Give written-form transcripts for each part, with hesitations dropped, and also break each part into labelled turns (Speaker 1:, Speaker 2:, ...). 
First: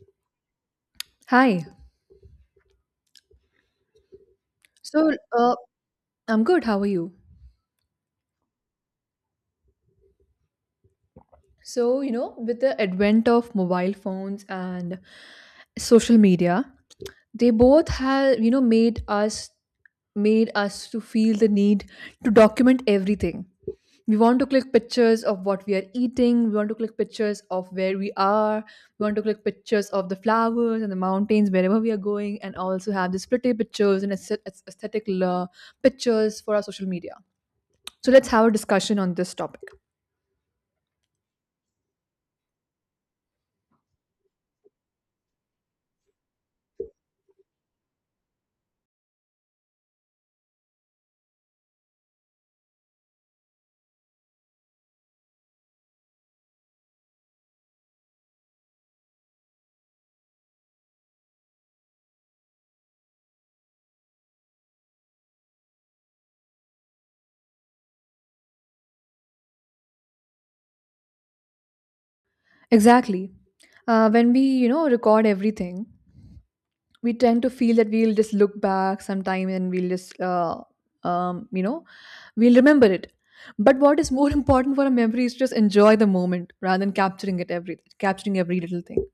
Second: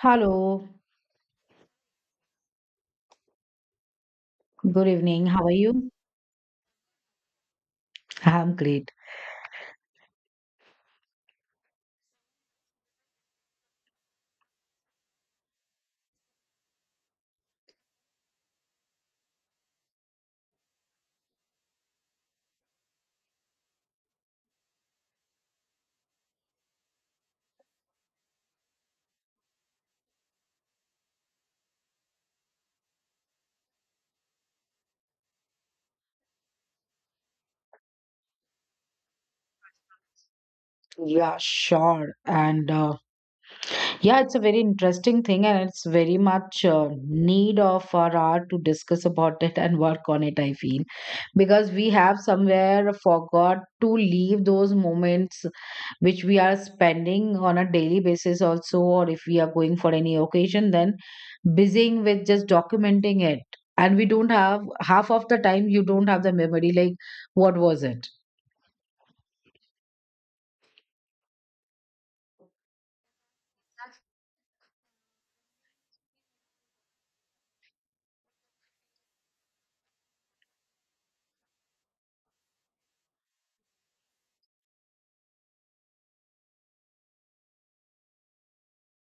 Speaker 1: Hello,
Speaker 2: Hi.
Speaker 1: good
Speaker 2: So,
Speaker 1: evening. How are
Speaker 2: uh,
Speaker 1: you?
Speaker 2: I'm good. How are you?
Speaker 1: I'm great.
Speaker 2: With the advent of mobile phones and social media, they both have, made us to feel the need to document everything. We want to click pictures of what we are eating, we want to click pictures of where we are, we want to click pictures of the flowers and the mountains wherever we are going and also have these pretty pictures and aesthetic pictures for our social media. So, let's have a discussion on this topic.
Speaker 1: Yeah, sure. And yeah, it's a very interesting thing, and it's very much need of our hour to discuss about it and work on it, I feel, because we have somewhere forgot to leave those moments which we are spending on a daily basis, also, or if we are going for any occasion, then busying with just documenting it. And we don't have half of the time, you don't have the memory, like, what was it?
Speaker 2: Exactly. When we, record everything, we tend to feel that we'll just look back sometime and we'll just, you know, we'll remember it. But what is more important for a memory is to just enjoy the moment rather than capturing every little thing.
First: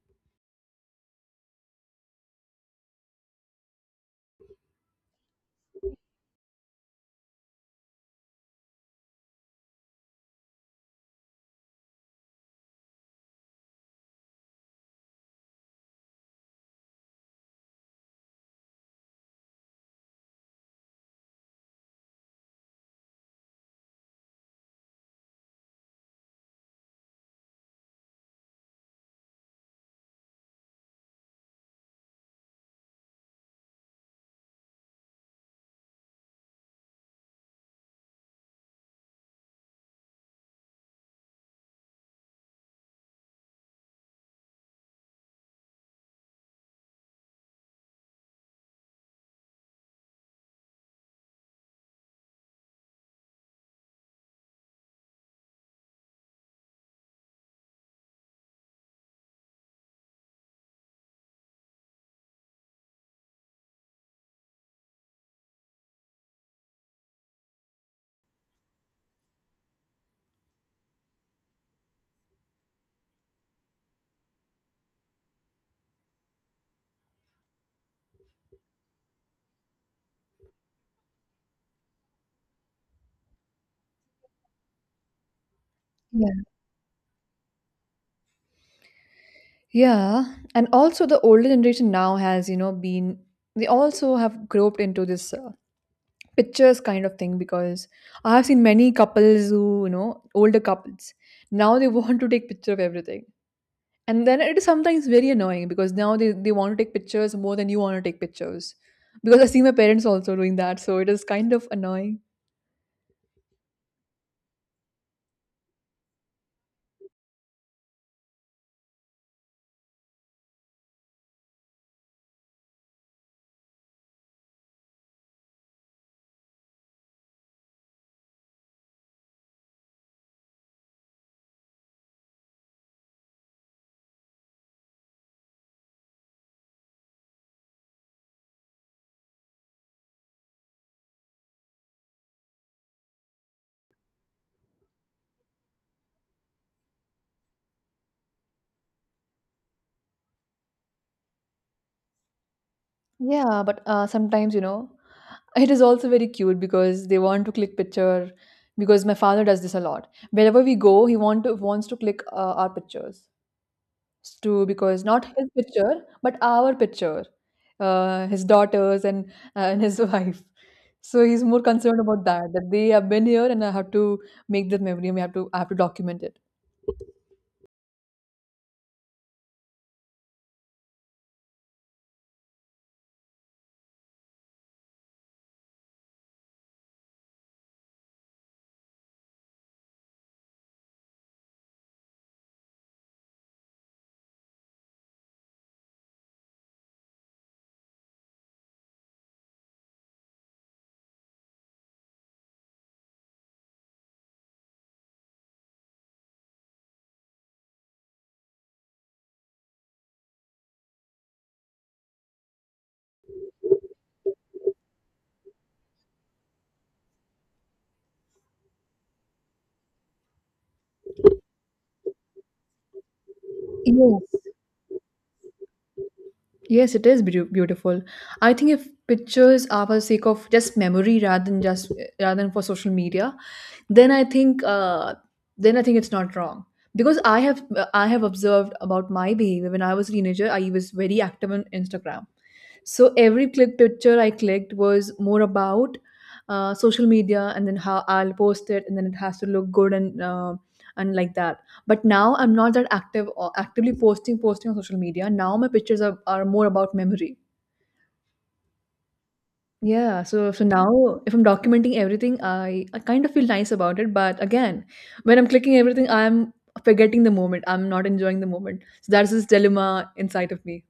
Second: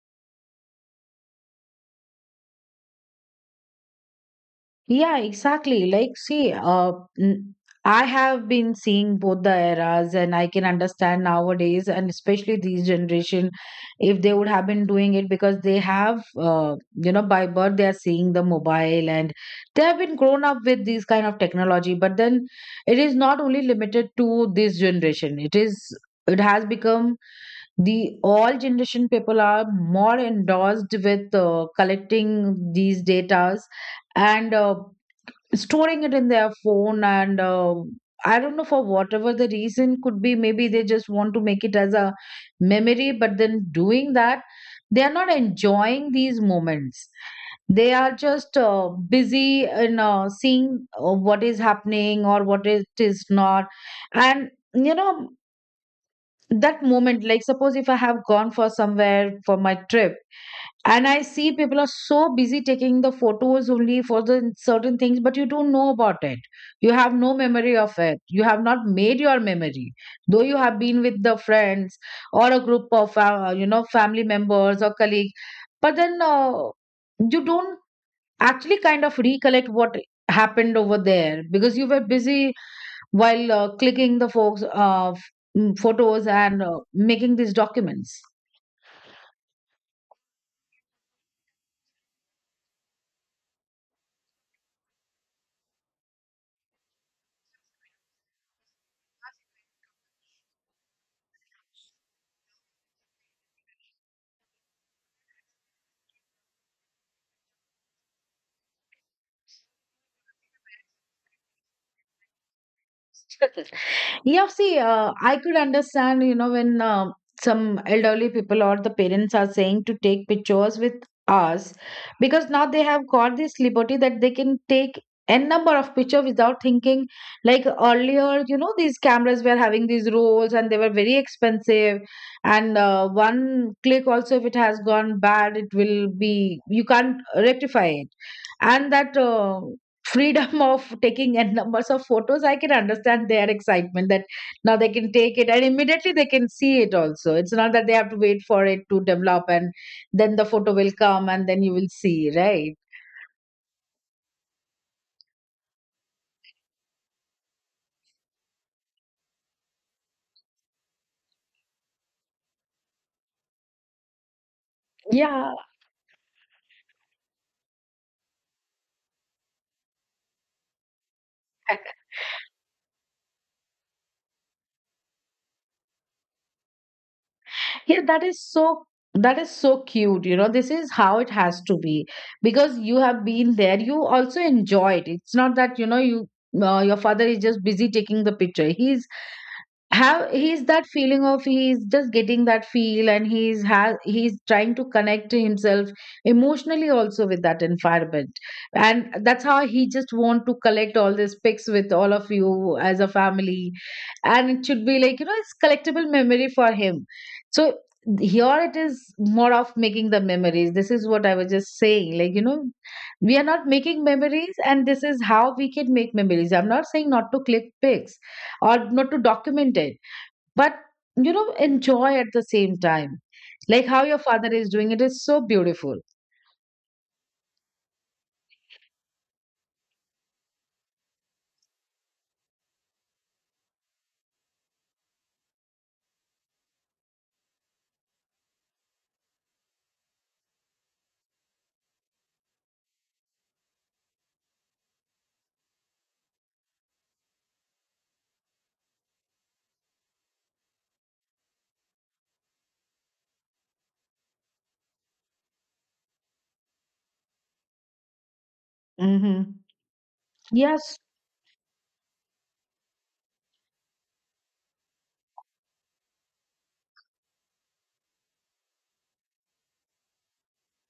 Speaker 1: Yeah, exactly. Like, see, n- I have been seeing both the eras, and I can understand nowadays, and especially these generation, if they would have been doing it because they have, by birth they are seeing the mobile, and they have been grown up with these kind of technology. But then, it is not only limited to this generation. It is. It has become the all generation people are more endorsed with collecting these datas and storing it in their phone and I don't know for whatever the reason could be, maybe they just want to make it as a memory, but then doing that they are not enjoying these moments. They are just busy in seeing what is happening or what it is not. And that moment, like, suppose if I have gone for somewhere for my trip, and I see people are so busy taking the photos only for the certain things, but you don't know about it. You have no memory of it, you have not made your memory, though you have been with the friends or a group of family members or colleague, but then you don't actually kind of recollect what happened over there because you were busy while clicking the folks photos
Speaker 2: Yeah.
Speaker 1: and making these documents.
Speaker 2: Yeah. And also the older generation now has, been they also have groped into this pictures kind of thing because I have seen many couples who, older couples, now they want to take picture of everything. And then it is sometimes very annoying because now they want to take pictures more than you want to take pictures. Because I see my parents also doing that, so it is kind of annoying.
Speaker 1: Yeah, see, I could understand, when some elderly people or the parents are saying to take pictures with us because now they have got this liberty that they can take n number of picture without thinking. Like earlier, these cameras were having these rolls and they were very expensive, and one click also, if it has gone bad, it will be you can't rectify it. And that freedom of taking n numbers of photos, I can understand their excitement that now they can take it and immediately they can see it also. It's not that they have to wait for it to develop and then the photo will come and then you will see, right?
Speaker 2: Yeah, but sometimes, it is also very cute because they want to click picture because my father does this a lot. Wherever we go, wants to click our pictures too, because not his
Speaker 1: Yeah,
Speaker 2: picture, but our picture, his daughters and and his wife. So he's more concerned about that, that they have been here and I have to make that memory. And We have to I have to document it.
Speaker 1: yeah, that is so cute. This is how it has to be, because you have been there, you also enjoy it. It's not that you know you your father is just busy taking the picture. He's that feeling of he's just getting that feel, and he's trying to connect to himself emotionally also with that environment. And that's how he just want to collect all these pics with all of you as a family. And it should be, it's collectible memory for him. So here it is more of making the memories. This is what I was just saying, we are not making memories. And this is how we can make memories. I'm not saying not to click pics or not to document it, but enjoy at the same time. Like how your
Speaker 2: Yes.
Speaker 1: father is doing, it is so beautiful.
Speaker 2: It is beautiful. I think if pictures are for the sake of just memory rather than rather than for social media, then I think it's not wrong because I have observed about my behavior when I was a teenager. I was very active on Instagram, so every click picture I clicked was more about social media and then how I'll post it and then it has to look good and like that. But now I'm not that active or actively posting on social media. Now my pictures are more about memory.
Speaker 1: Mm-hmm.
Speaker 2: Yeah, so so
Speaker 1: Yes,
Speaker 2: now if I'm documenting everything, I kind of feel nice about it. But again, when I'm clicking everything, I'm forgetting the moment. I'm not enjoying the moment. So that's this dilemma inside of me.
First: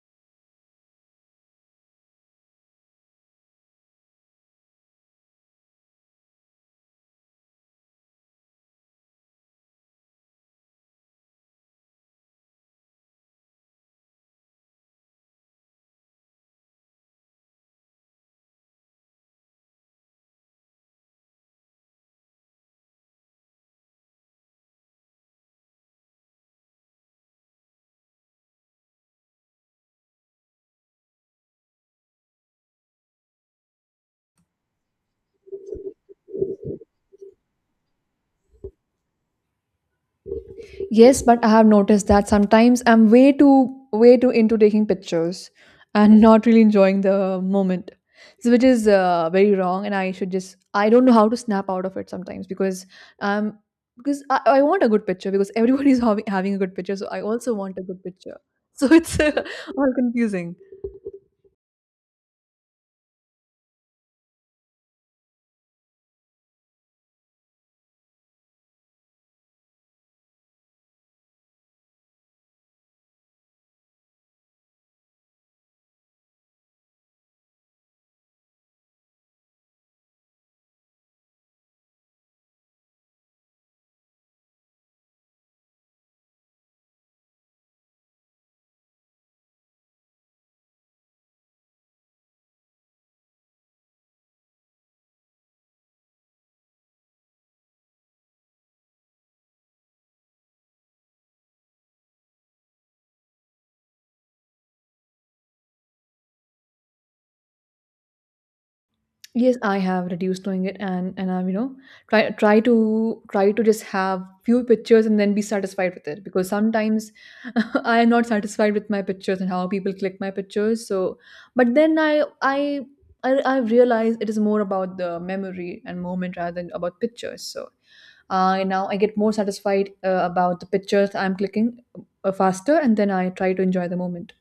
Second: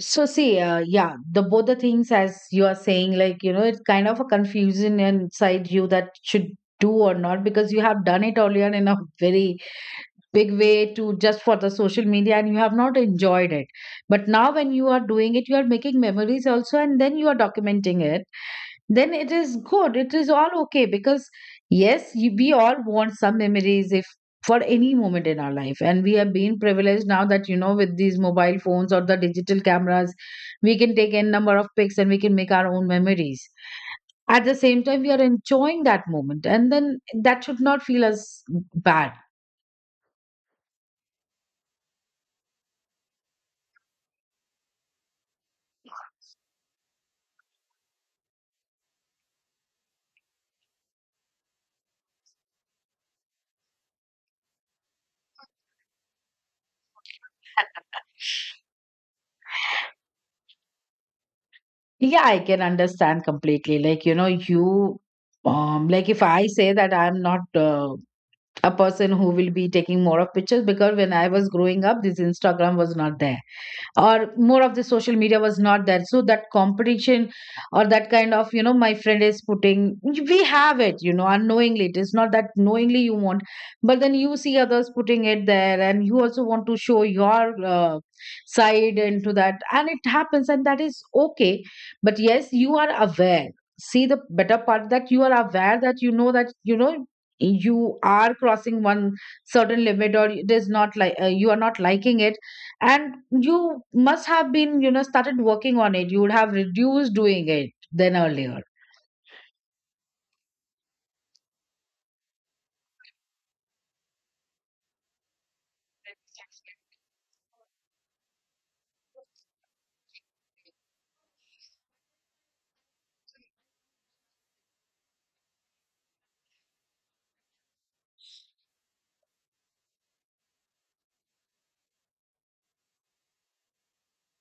Speaker 1: so see, yeah, the both the things as you are saying, it's kind of a confusion inside you that should do or not, because you have done it earlier in a very big way to just for the social media, and you have not enjoyed it. But now when you are doing it, you are making memories also and then you are documenting it, then it is good. It is all okay because, yes, we all want some memories if for any moment in our life. And we have been privileged now that, with these mobile phones or the digital cameras, we can take n number of pics and we can make our own memories. At the same time, we are enjoying that moment. And then that should not feel as bad.
Speaker 2: Yes, but I have noticed that sometimes I'm way too into taking pictures and not really enjoying the moment. So which is very wrong, and I should just I don't know how to snap out of it sometimes um because I want a good picture because everybody's having a good picture, so I also want a good picture. So it's all confusing.
Speaker 1: Yeah, I can understand completely. Like, like if I say that I'm not a person who will be taking more of pictures, because when I was growing up, this Instagram was not there or more of the social media was not there, so that competition or that kind of, my friend is putting, we have it, unknowingly. It is not that knowingly you want, but then you see others putting it there, and you also want to show your side into that, and it happens, and that is okay. But yes, you are aware. See, the better part that you are aware that you know you are crossing one certain limit, or it is not like you are not liking it, and you must have been, started working on it. You would have reduced doing it than earlier.
Speaker 2: Yes, I have reduced doing it, and I've you know try to just have few pictures and then be satisfied with it because sometimes I am not satisfied with my pictures and how people click my pictures. So, but then I've realized it is more about the memory and moment rather than about pictures. So, I now I get more satisfied about the pictures I'm clicking faster, and then I try to enjoy the moment.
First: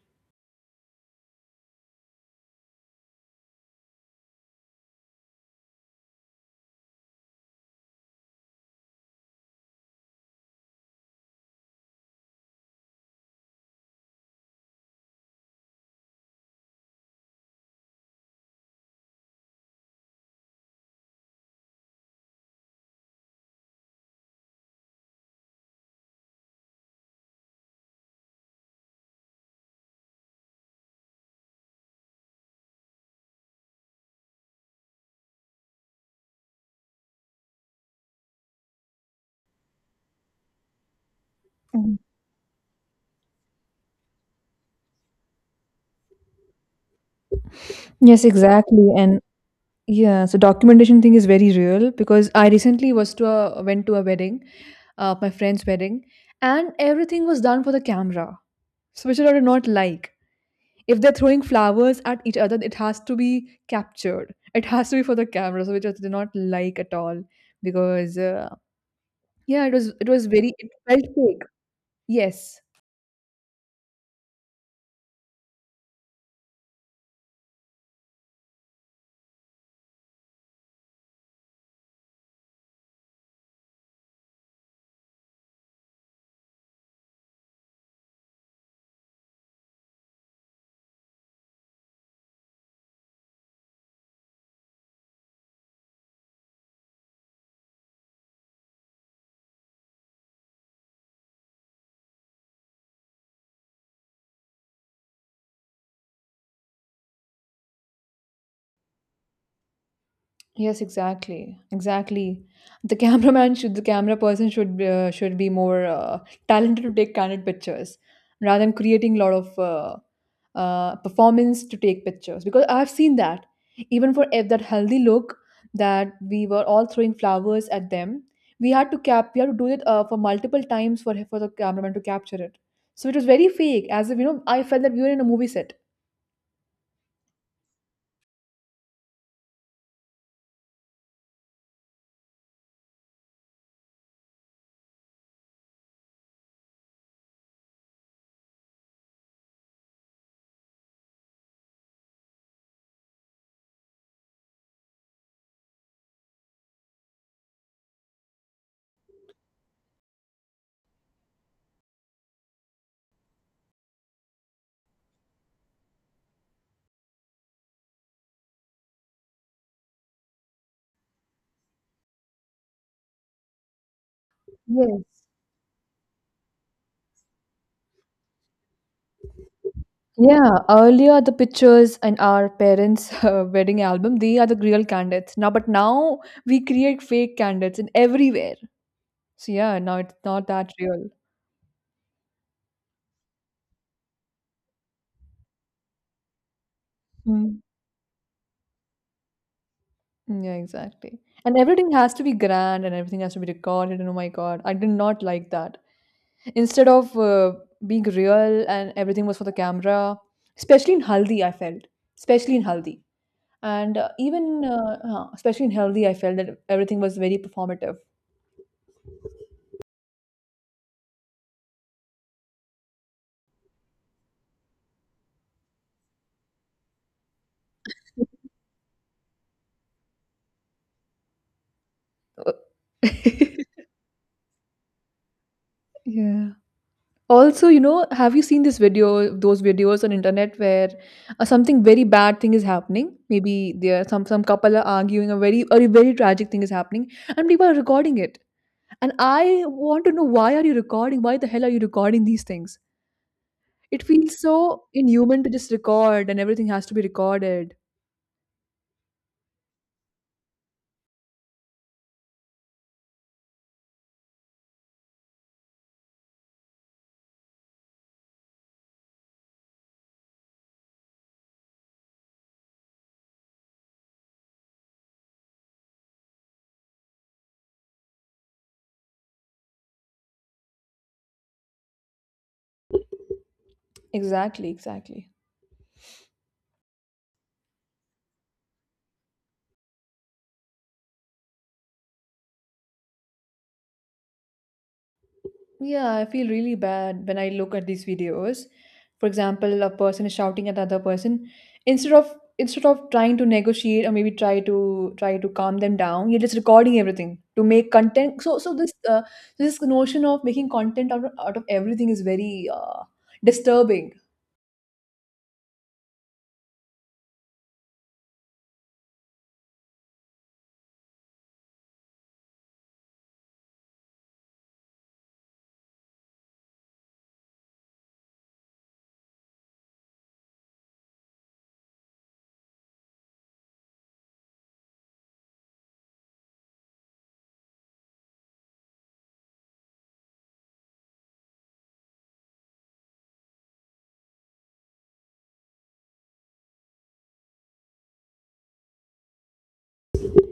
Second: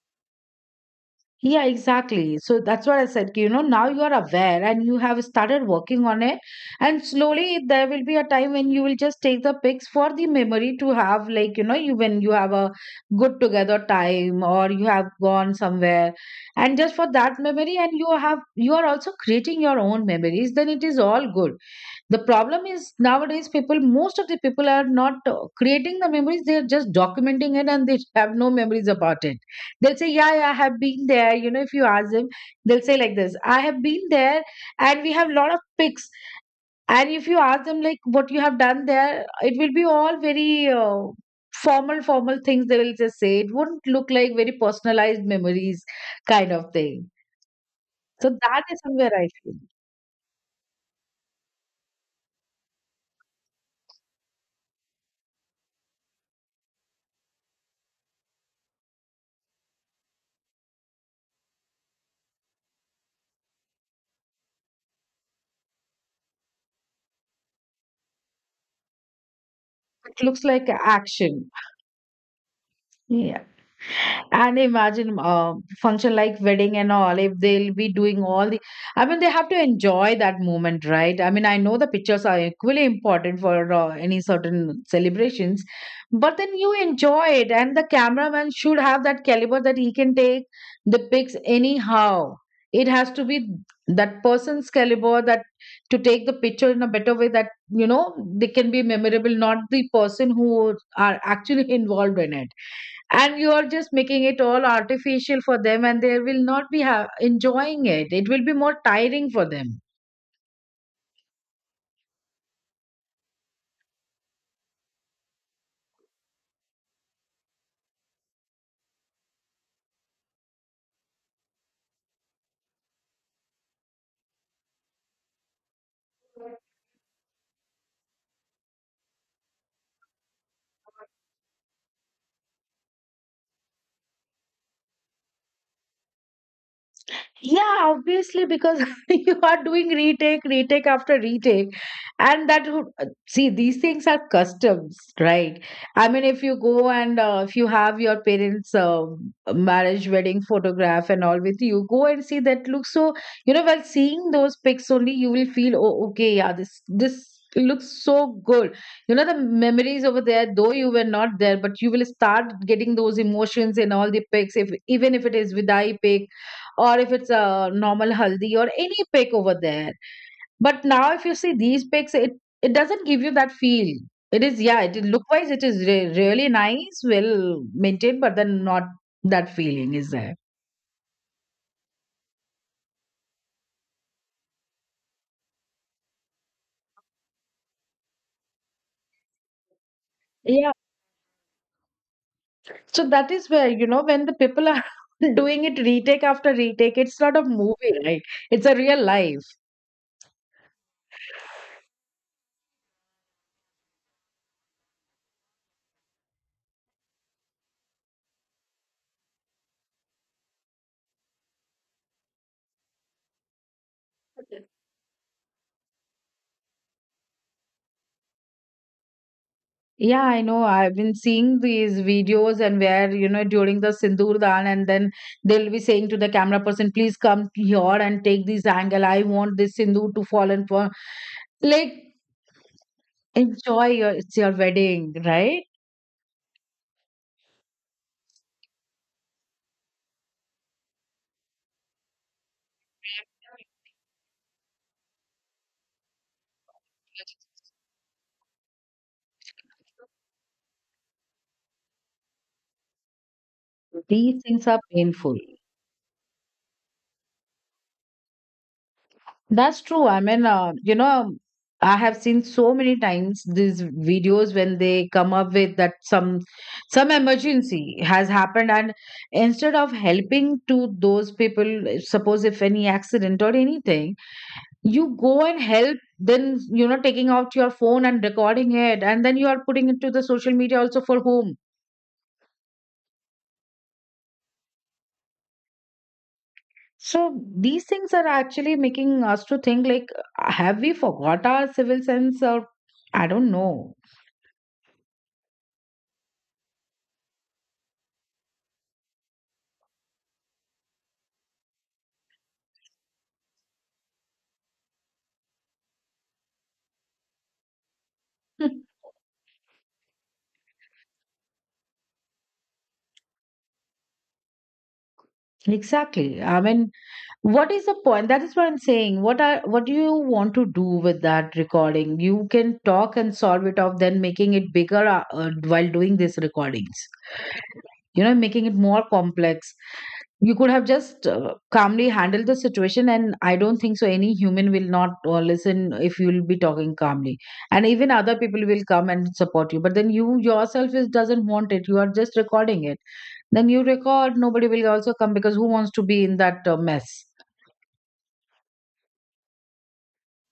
Speaker 1: Yeah, exactly. So that's what I said, now you are aware and you have started working on it. And slowly there will be a time when you will just take the pics for the memory to have, like, you know you when you have a good together time or you have gone somewhere, and just for that memory, and you are also creating your own memories, then it is all good. The problem is nowadays people, most of the people are not creating the memories, they're just documenting it and they have no memories about it. They'll say, yeah, yeah, I have been there. If you ask them, they'll say like this, I have been there and we have a lot of pics. And if you ask them like what you have done there, it will be all very
Speaker 2: Mhm.
Speaker 1: formal, formal things they will just say. It would not look like very personalized memories kind of thing.
Speaker 2: Yes,
Speaker 1: So that is
Speaker 2: exactly.
Speaker 1: somewhere
Speaker 2: And
Speaker 1: I feel.
Speaker 2: yeah, so documentation thing is very real because I recently was to a went to a wedding, my friend's wedding, and everything was done for the camera, so which I do not like. If they're throwing flowers at each other, it has to be captured. It has to be for the camera, so which I did not like at all because yeah, it
Speaker 1: It
Speaker 2: was
Speaker 1: looks
Speaker 2: very
Speaker 1: like
Speaker 2: it felt fake.
Speaker 1: action.
Speaker 2: Yes,
Speaker 1: Yeah. And imagine function like wedding and all, if they'll be doing all the, I mean, they have to enjoy that moment, right? I mean, I know the pictures are equally important for any certain celebrations, but then you enjoy it, and the cameraman should have that caliber that he can take the pics anyhow. It has to be that person's caliber, that to take the picture in a better way, that they can be memorable, not the person who are actually involved in it, and you are just making it all artificial for them, and they will not be enjoying it. It will be more tiring for them.
Speaker 2: yes, exactly, exactly. The camera person should be more talented to take candid pictures rather than creating a lot of performance to take pictures. Because I've seen that even that healthy look that we were all throwing flowers at them, we had to do it for multiple times for the cameraman to capture it. So it was very fake, as if you know, I felt that we were in a movie set.
Speaker 1: Yeah, obviously, because you are doing retake, retake after retake. And that would, see, these things are customs, right? I mean, if you have your parents' marriage, wedding photograph and all with you, go and see that look. So, while seeing those pics only, you will feel, oh, okay, yeah, this looks so good. You know, the memories over there, though you were not there, but you will start getting those emotions in all the pics, if even if it is with eye pic or if it's a normal haldi or any pick over there. But now, if you see these picks, it doesn't give you that feel. It is, yeah,
Speaker 2: Yes.
Speaker 1: it look wise, it is really nice, well maintained, but then not that feeling is there.
Speaker 2: Yeah, earlier the pictures in our parents' wedding album, they are the real candidates. But now we create fake candidates in everywhere. So yeah, now it's not that
Speaker 1: Yeah,
Speaker 2: real.
Speaker 1: so that is where, when the people are doing it retake after retake, it's not a
Speaker 2: Mm.
Speaker 1: movie, right? It's a real life.
Speaker 2: Yeah, exactly. And everything has to be grand and everything has to be recorded. And oh my God, I did not like that. Instead of being real, and everything was for the camera, especially in Haldi, I felt, especially in Haldi. And especially in Haldi, I felt that everything was very performative.
Speaker 1: Yeah, I know. I've been seeing these videos and where, during the Sindoor Daan, and then they'll be saying to the camera person, please come here and take this angle. I want this Sindoor to fall and fall. Like, it's your wedding, right?
Speaker 2: Yeah. Also, you know, have you seen this video, those videos on internet where something very bad thing is happening? Maybe there some couple are arguing, a very or a very tragic thing is happening, and people are recording it. And I want to know, why are you recording? Why the hell are you recording these things? It feels
Speaker 1: These things are
Speaker 2: so
Speaker 1: painful.
Speaker 2: inhuman to just record, and everything has to be recorded.
Speaker 1: That's true. I mean, I have seen so many times these videos when they come up with that some emergency has happened, and instead of helping to those people, suppose if any accident or anything, you go and help. Then taking out your phone and recording it, and then you are putting it to the social media also for whom.
Speaker 2: Exactly, exactly.
Speaker 1: So these things are actually making us to think, like, have we forgot our civil sense, or I don't know.
Speaker 2: Yeah, I feel really bad when I look at these videos. For example, a person is shouting at the other person. Instead of instead of trying to negotiate or maybe try to calm them down, you're just recording everything to make content. So so this uh, this notion of making content out of everything is very disturbing.
Speaker 1: Exactly. I mean, what is the point? That is what I'm saying. What are what do you want to do with that recording? You can talk and solve it off, then making it bigger while doing these recordings. You know, making it more complex. You could have just calmly handled the situation, and I don't think so. Any human will not listen if you'll be talking calmly, and even other people will come and support you. But then you yourself is doesn't want it. You are just recording it, then you record, nobody will also come because who wants to be in that mess?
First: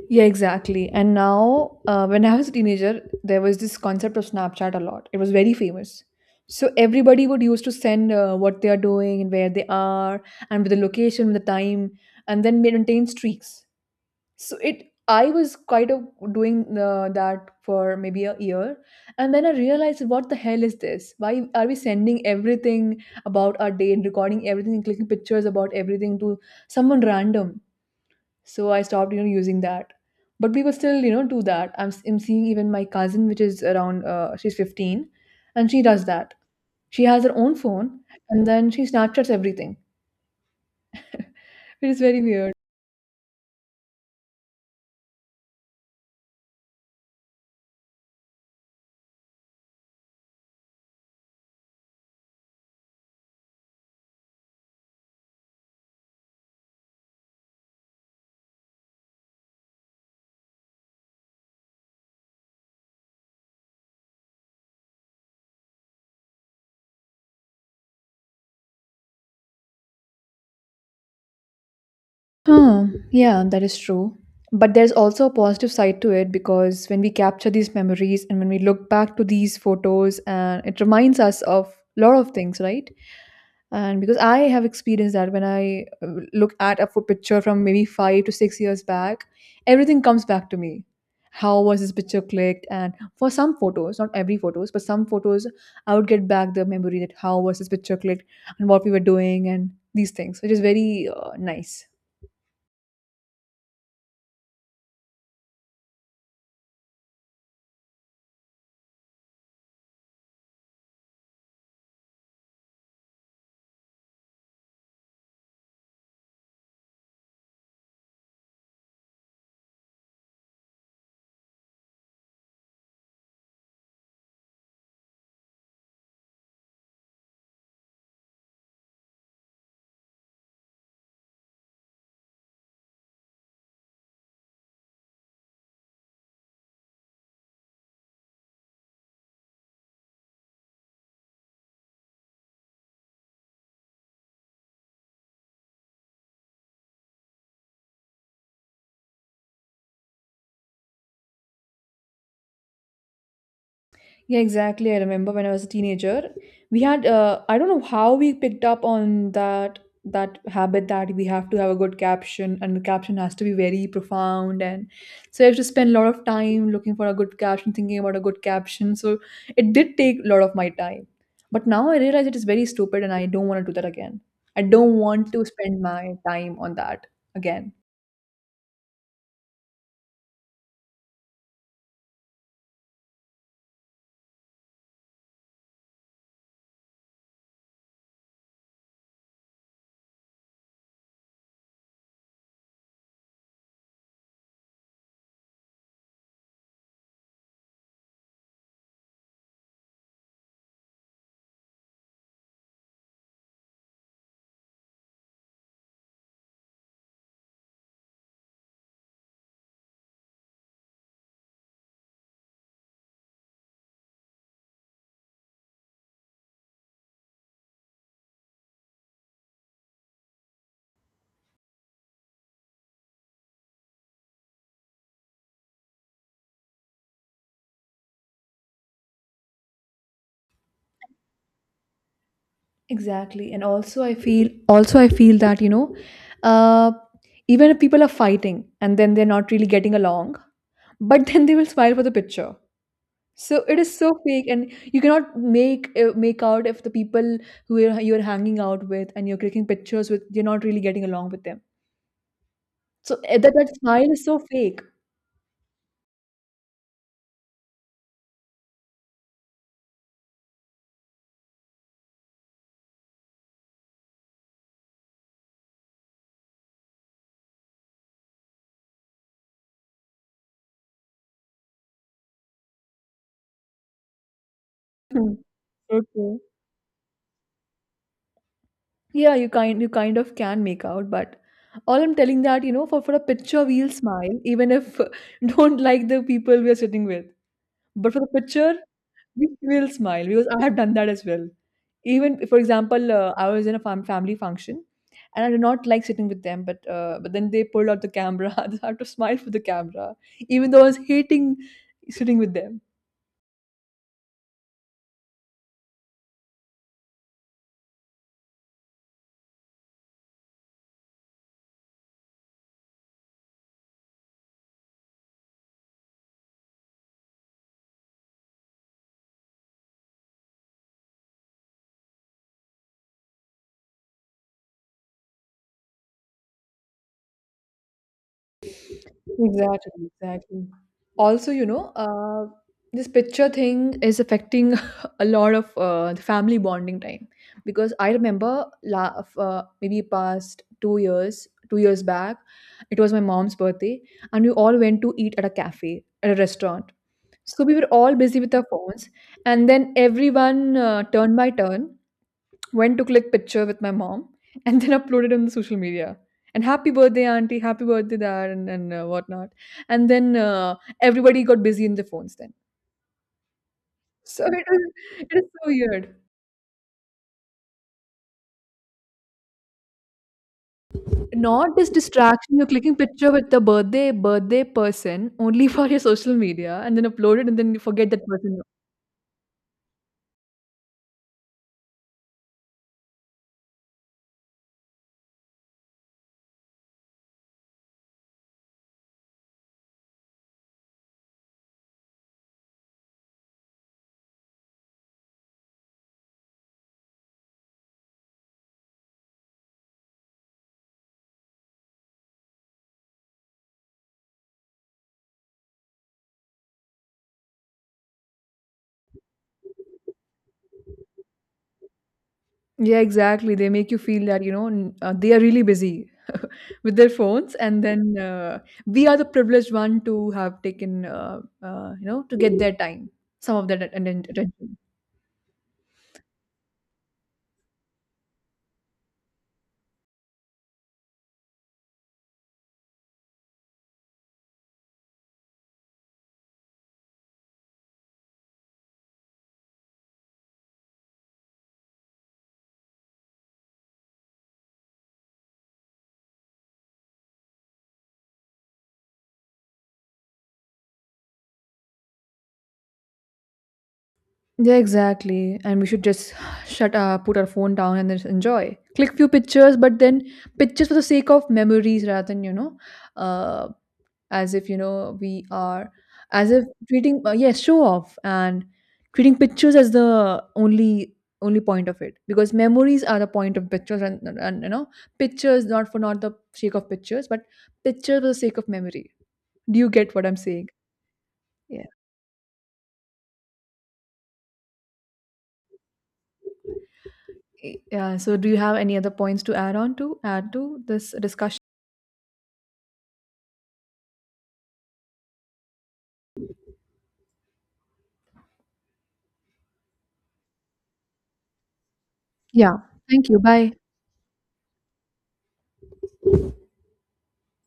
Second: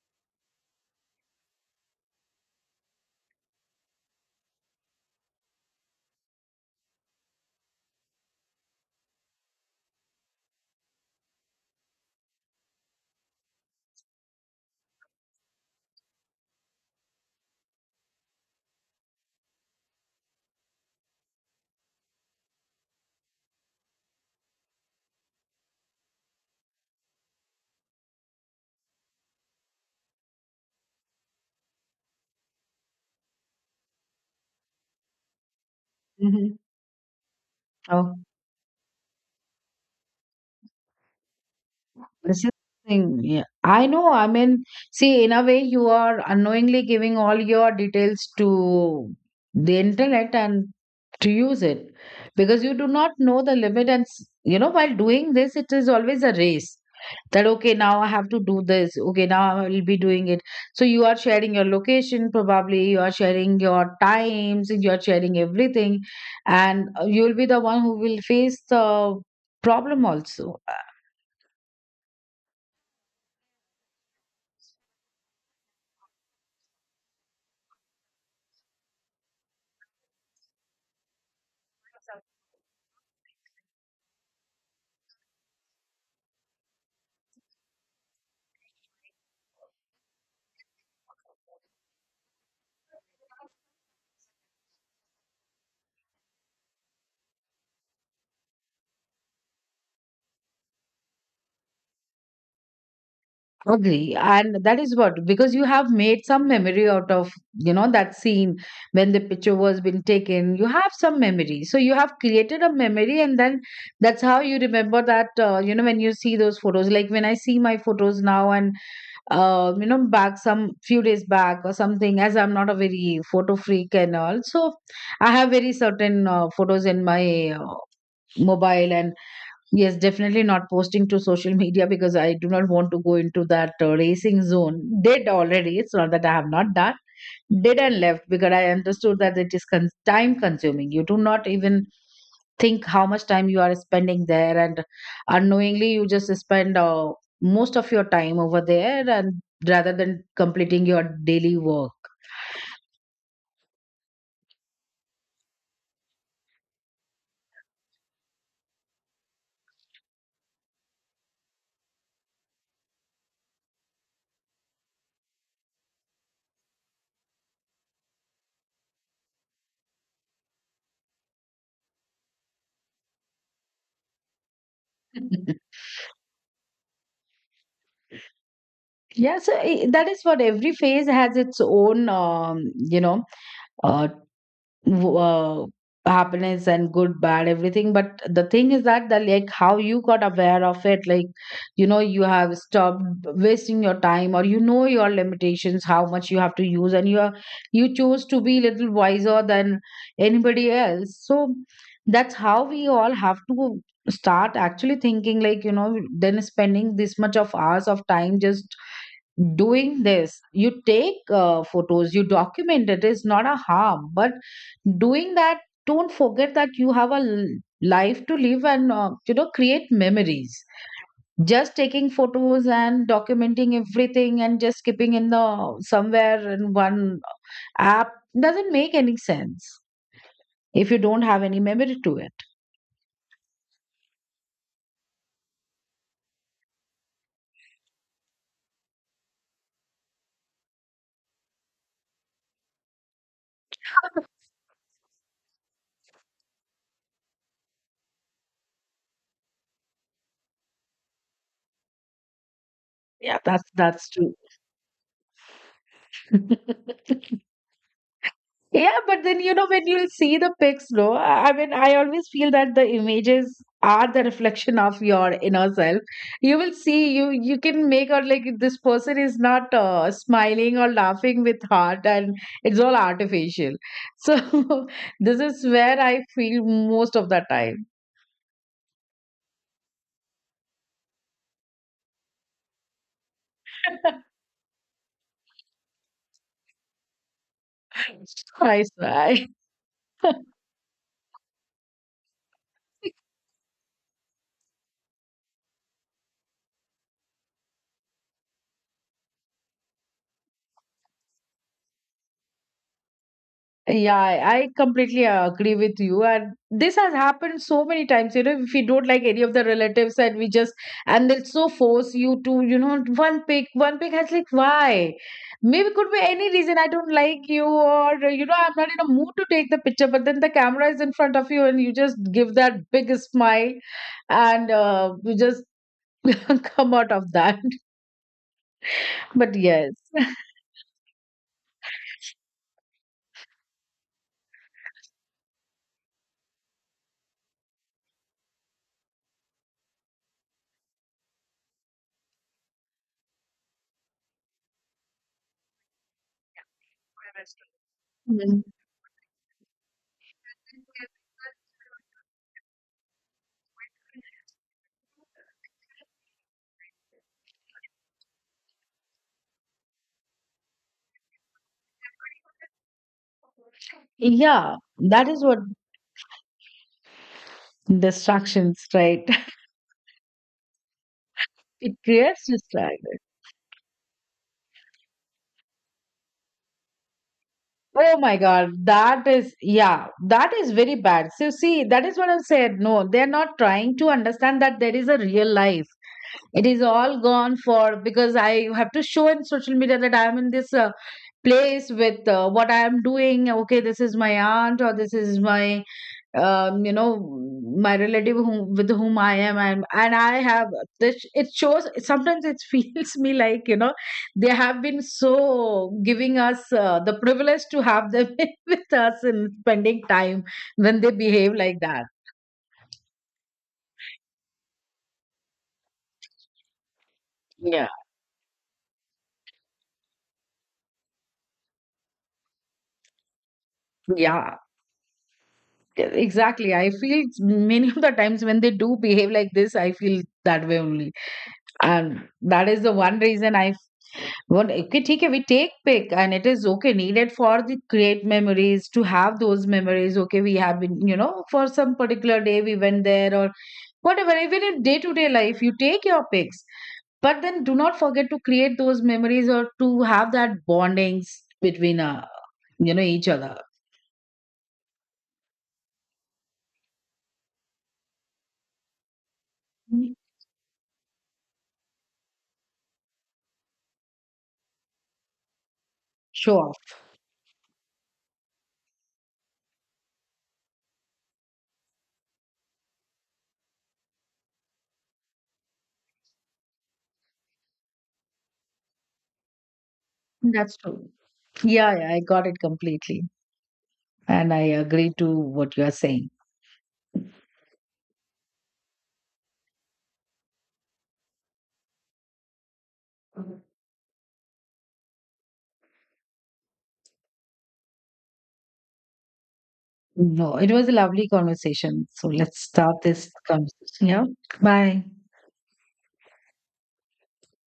Speaker 2: Yeah, exactly. And now, when I was a teenager, there was this concept of Snapchat a lot. It was very famous. So everybody would used to send what they are doing and where they are, and with the location, the time, and then maintain streaks. So it, I was quite of doing that for maybe a year, and then I realized, what the hell is this? Why are we sending everything about our day and recording everything, and clicking pictures about everything to someone random? So I stopped, you know, using that. But we will still, you know, do that. I'm seeing even my cousin, which is around she's 15, and she does that.
Speaker 1: Mhm.
Speaker 2: She has her own phone,
Speaker 1: Oh,
Speaker 2: and then she snapchats everything, which is very
Speaker 1: this is the
Speaker 2: weird.
Speaker 1: thing. Yeah. I know. I mean, see, in a way, you are unknowingly giving all your details to the internet and to use it because you do not know the limit. And, you know, while doing this, it is always a race. That okay, now I have to do this, okay, now I will be doing it, so you are sharing your location, probably you are sharing your times, you are sharing everything, and you will be the one who will face the problem also. I
Speaker 2: Huh, yeah, that is true. But there's also a positive side to it because when we capture these memories and when we look back to these photos, and it reminds us of a lot of things, right? And because I have experienced that when I look at a pho- picture from maybe 5 to 6 years back, everything comes back to me. How was this picture clicked? And for some photos, not every photos, but some photos, I would get back the memory that how was this picture clicked and what we were doing and these things, which is very nice.
Speaker 1: agree, and that is what, because you have made some memory out of, you know, that scene. When the picture was being taken, you have some memory, so you have created a memory, and then that's how you remember that, you know, when you see those photos. Like when I see my photos now and you know, back some few days back or something, as I'm not a very photo freak and all, so I have very certain photos in my mobile and yes, definitely not posting to social media, because I do not want to go into that racing zone. Did already, it's not that I have not done, did and left, because I understood that it is time consuming. You do not even think how much time you are spending there, and unknowingly you just spend most of your time over there, and rather than completing your daily work.
Speaker 2: Yeah, exactly. I remember when I was a teenager, we had I don't know how we picked up on that habit that we have to have a good caption and the caption has to be very profound, and so I have to spend a lot of time looking for a good caption, thinking about a good caption. So it did take a lot of my time. But now I realize it is very stupid and I don't want to do that again. I don't want to spend my time on that again.
Speaker 1: Yeah, so I, that is what, every phase has its own you know, uh, w- uh, happiness and good bad everything, but the thing is that, the like how you got aware of it, like you know, you have stopped wasting your time, or you know your limitations how much you have to use, and you are, you chose to be little wiser than anybody else. So that's how we all have to start actually thinking, like you know, then spending this much of hours of time just doing this. You take photos, you document, it is not a harm, but doing that, don't forget that you have a life to live and you know, create memories. Just taking photos and documenting everything and just skipping in the somewhere in one app doesn't make any sense if you don't have any memory to it.
Speaker 2: Exactly. And also I feel that, you know, uh even if people are fighting and then they're not really getting along, but then they will smile for the picture. So it is so fake, and you cannot make make out if the people who you're hanging out with and you're clicking pictures with you're not really getting along with them. So
Speaker 1: Yeah, that's
Speaker 2: that
Speaker 1: that's
Speaker 2: smile is
Speaker 1: true.
Speaker 2: so fake.
Speaker 1: Yeah, but then you know when you'll see the pics, no? I mean, I always feel that the images are the reflection of your inner self. You will see, you can make out, like this person is not smiling or laughing with heart, and it's all artificial. So
Speaker 2: Hmm.
Speaker 1: this is where
Speaker 2: So
Speaker 1: I
Speaker 2: true.
Speaker 1: feel most of the time.
Speaker 2: Yeah, you kind of can make out, but all I'm telling that, you know, for a picture we'll smile even if don't like the people we're sitting with. But for the picture,
Speaker 1: I swear.
Speaker 2: we will smile because I have done that as well. Even for example, I was in a family function, and I did not like sitting with them. But then they pulled out the camera. I had to smile for the camera, even though I was hating sitting with them.
Speaker 1: Yeah, I completely agree with you. And this has happened so many times, you know, if we don't like any of the relatives and we just, and they'll so force you to, you know, one pick, one pick. I was like, why? Maybe could be any reason, I don't like you, or, you know, I'm not in a mood to take the picture, but then the camera is in front of you and you just give that big smile and you just come out of that. But yes.
Speaker 2: Exactly, exactly. Also, you know, this picture thing is affecting a lot of the family bonding time because I remember maybe past 2 years, 2 years back, it was my mom's birthday, and we all went to eat at a cafe, at a restaurant. So we were all busy with
Speaker 1: Mhm.
Speaker 2: our phones, and then everyone turn by turn went to click picture with my mom and then uploaded on the social media and happy birthday auntie, happy birthday dad, and, whatnot, and then everybody got busy in their phones. Then so
Speaker 1: Yeah, that
Speaker 2: it is
Speaker 1: is what,
Speaker 2: so weird.
Speaker 1: distractions, right?
Speaker 2: Not this
Speaker 1: It creates
Speaker 2: distraction, you're clicking
Speaker 1: distractions.
Speaker 2: picture with the birthday person only for your social media and then upload it and then you forget
Speaker 1: Oh
Speaker 2: that
Speaker 1: my
Speaker 2: person.
Speaker 1: God, that is, yeah, that is very bad. So, see, that is what I've said. No, they're not trying to understand that there is a real life. It is all gone for, because I have to show in social media that I'm in this place with what I'm doing. Okay, this is my aunt, or this is my you know, my relative whom, with whom I am, and I have this. It shows, sometimes it feels me like you know they have been so giving us the privilege to have them with us and spending time when they behave like that.
Speaker 2: Yeah, exactly. They make you feel that, you know, they are really busy with their phones. And
Speaker 1: Yeah.
Speaker 2: then we are the privileged one to have taken, you know, to get their time, some of that and then
Speaker 1: Yeah,
Speaker 2: attention.
Speaker 1: exactly. I feel many of the times when they do behave like this, I feel that way only, and that is the one reason I, well, okay, ठीक है, we take pic and it is okay, needed for the create memories, to have those memories. Okay, we have been, you know, for some particular day we went there or whatever, even in day to day life, you take your pics. But then do not forget to create those memories or to have that bondings between, you know, each other.
Speaker 2: Yeah, exactly. And we should just shut up, put our phone down, and then just enjoy. Click few pictures, but then pictures for the sake of memories rather than, you know, uh, as if you know we are as
Speaker 1: Show
Speaker 2: if
Speaker 1: off.
Speaker 2: treating yes show off, and treating pictures as the only point of it, because memories are the point of pictures, and you know pictures not for not the sake of pictures, but pictures for the sake of memory. Do you get what I'm saying?
Speaker 1: That's true.
Speaker 2: Yeah.
Speaker 1: Yeah, yeah, I got it completely. And I agree to what you are saying.
Speaker 2: Yeah, so do you have any other points to add on to add to this discussion?
Speaker 1: No, it was a lovely conversation. So let's
Speaker 2: Yeah,
Speaker 1: start
Speaker 2: thank
Speaker 1: this
Speaker 2: you,
Speaker 1: conversation.
Speaker 2: bye.
Speaker 1: Yeah. Bye.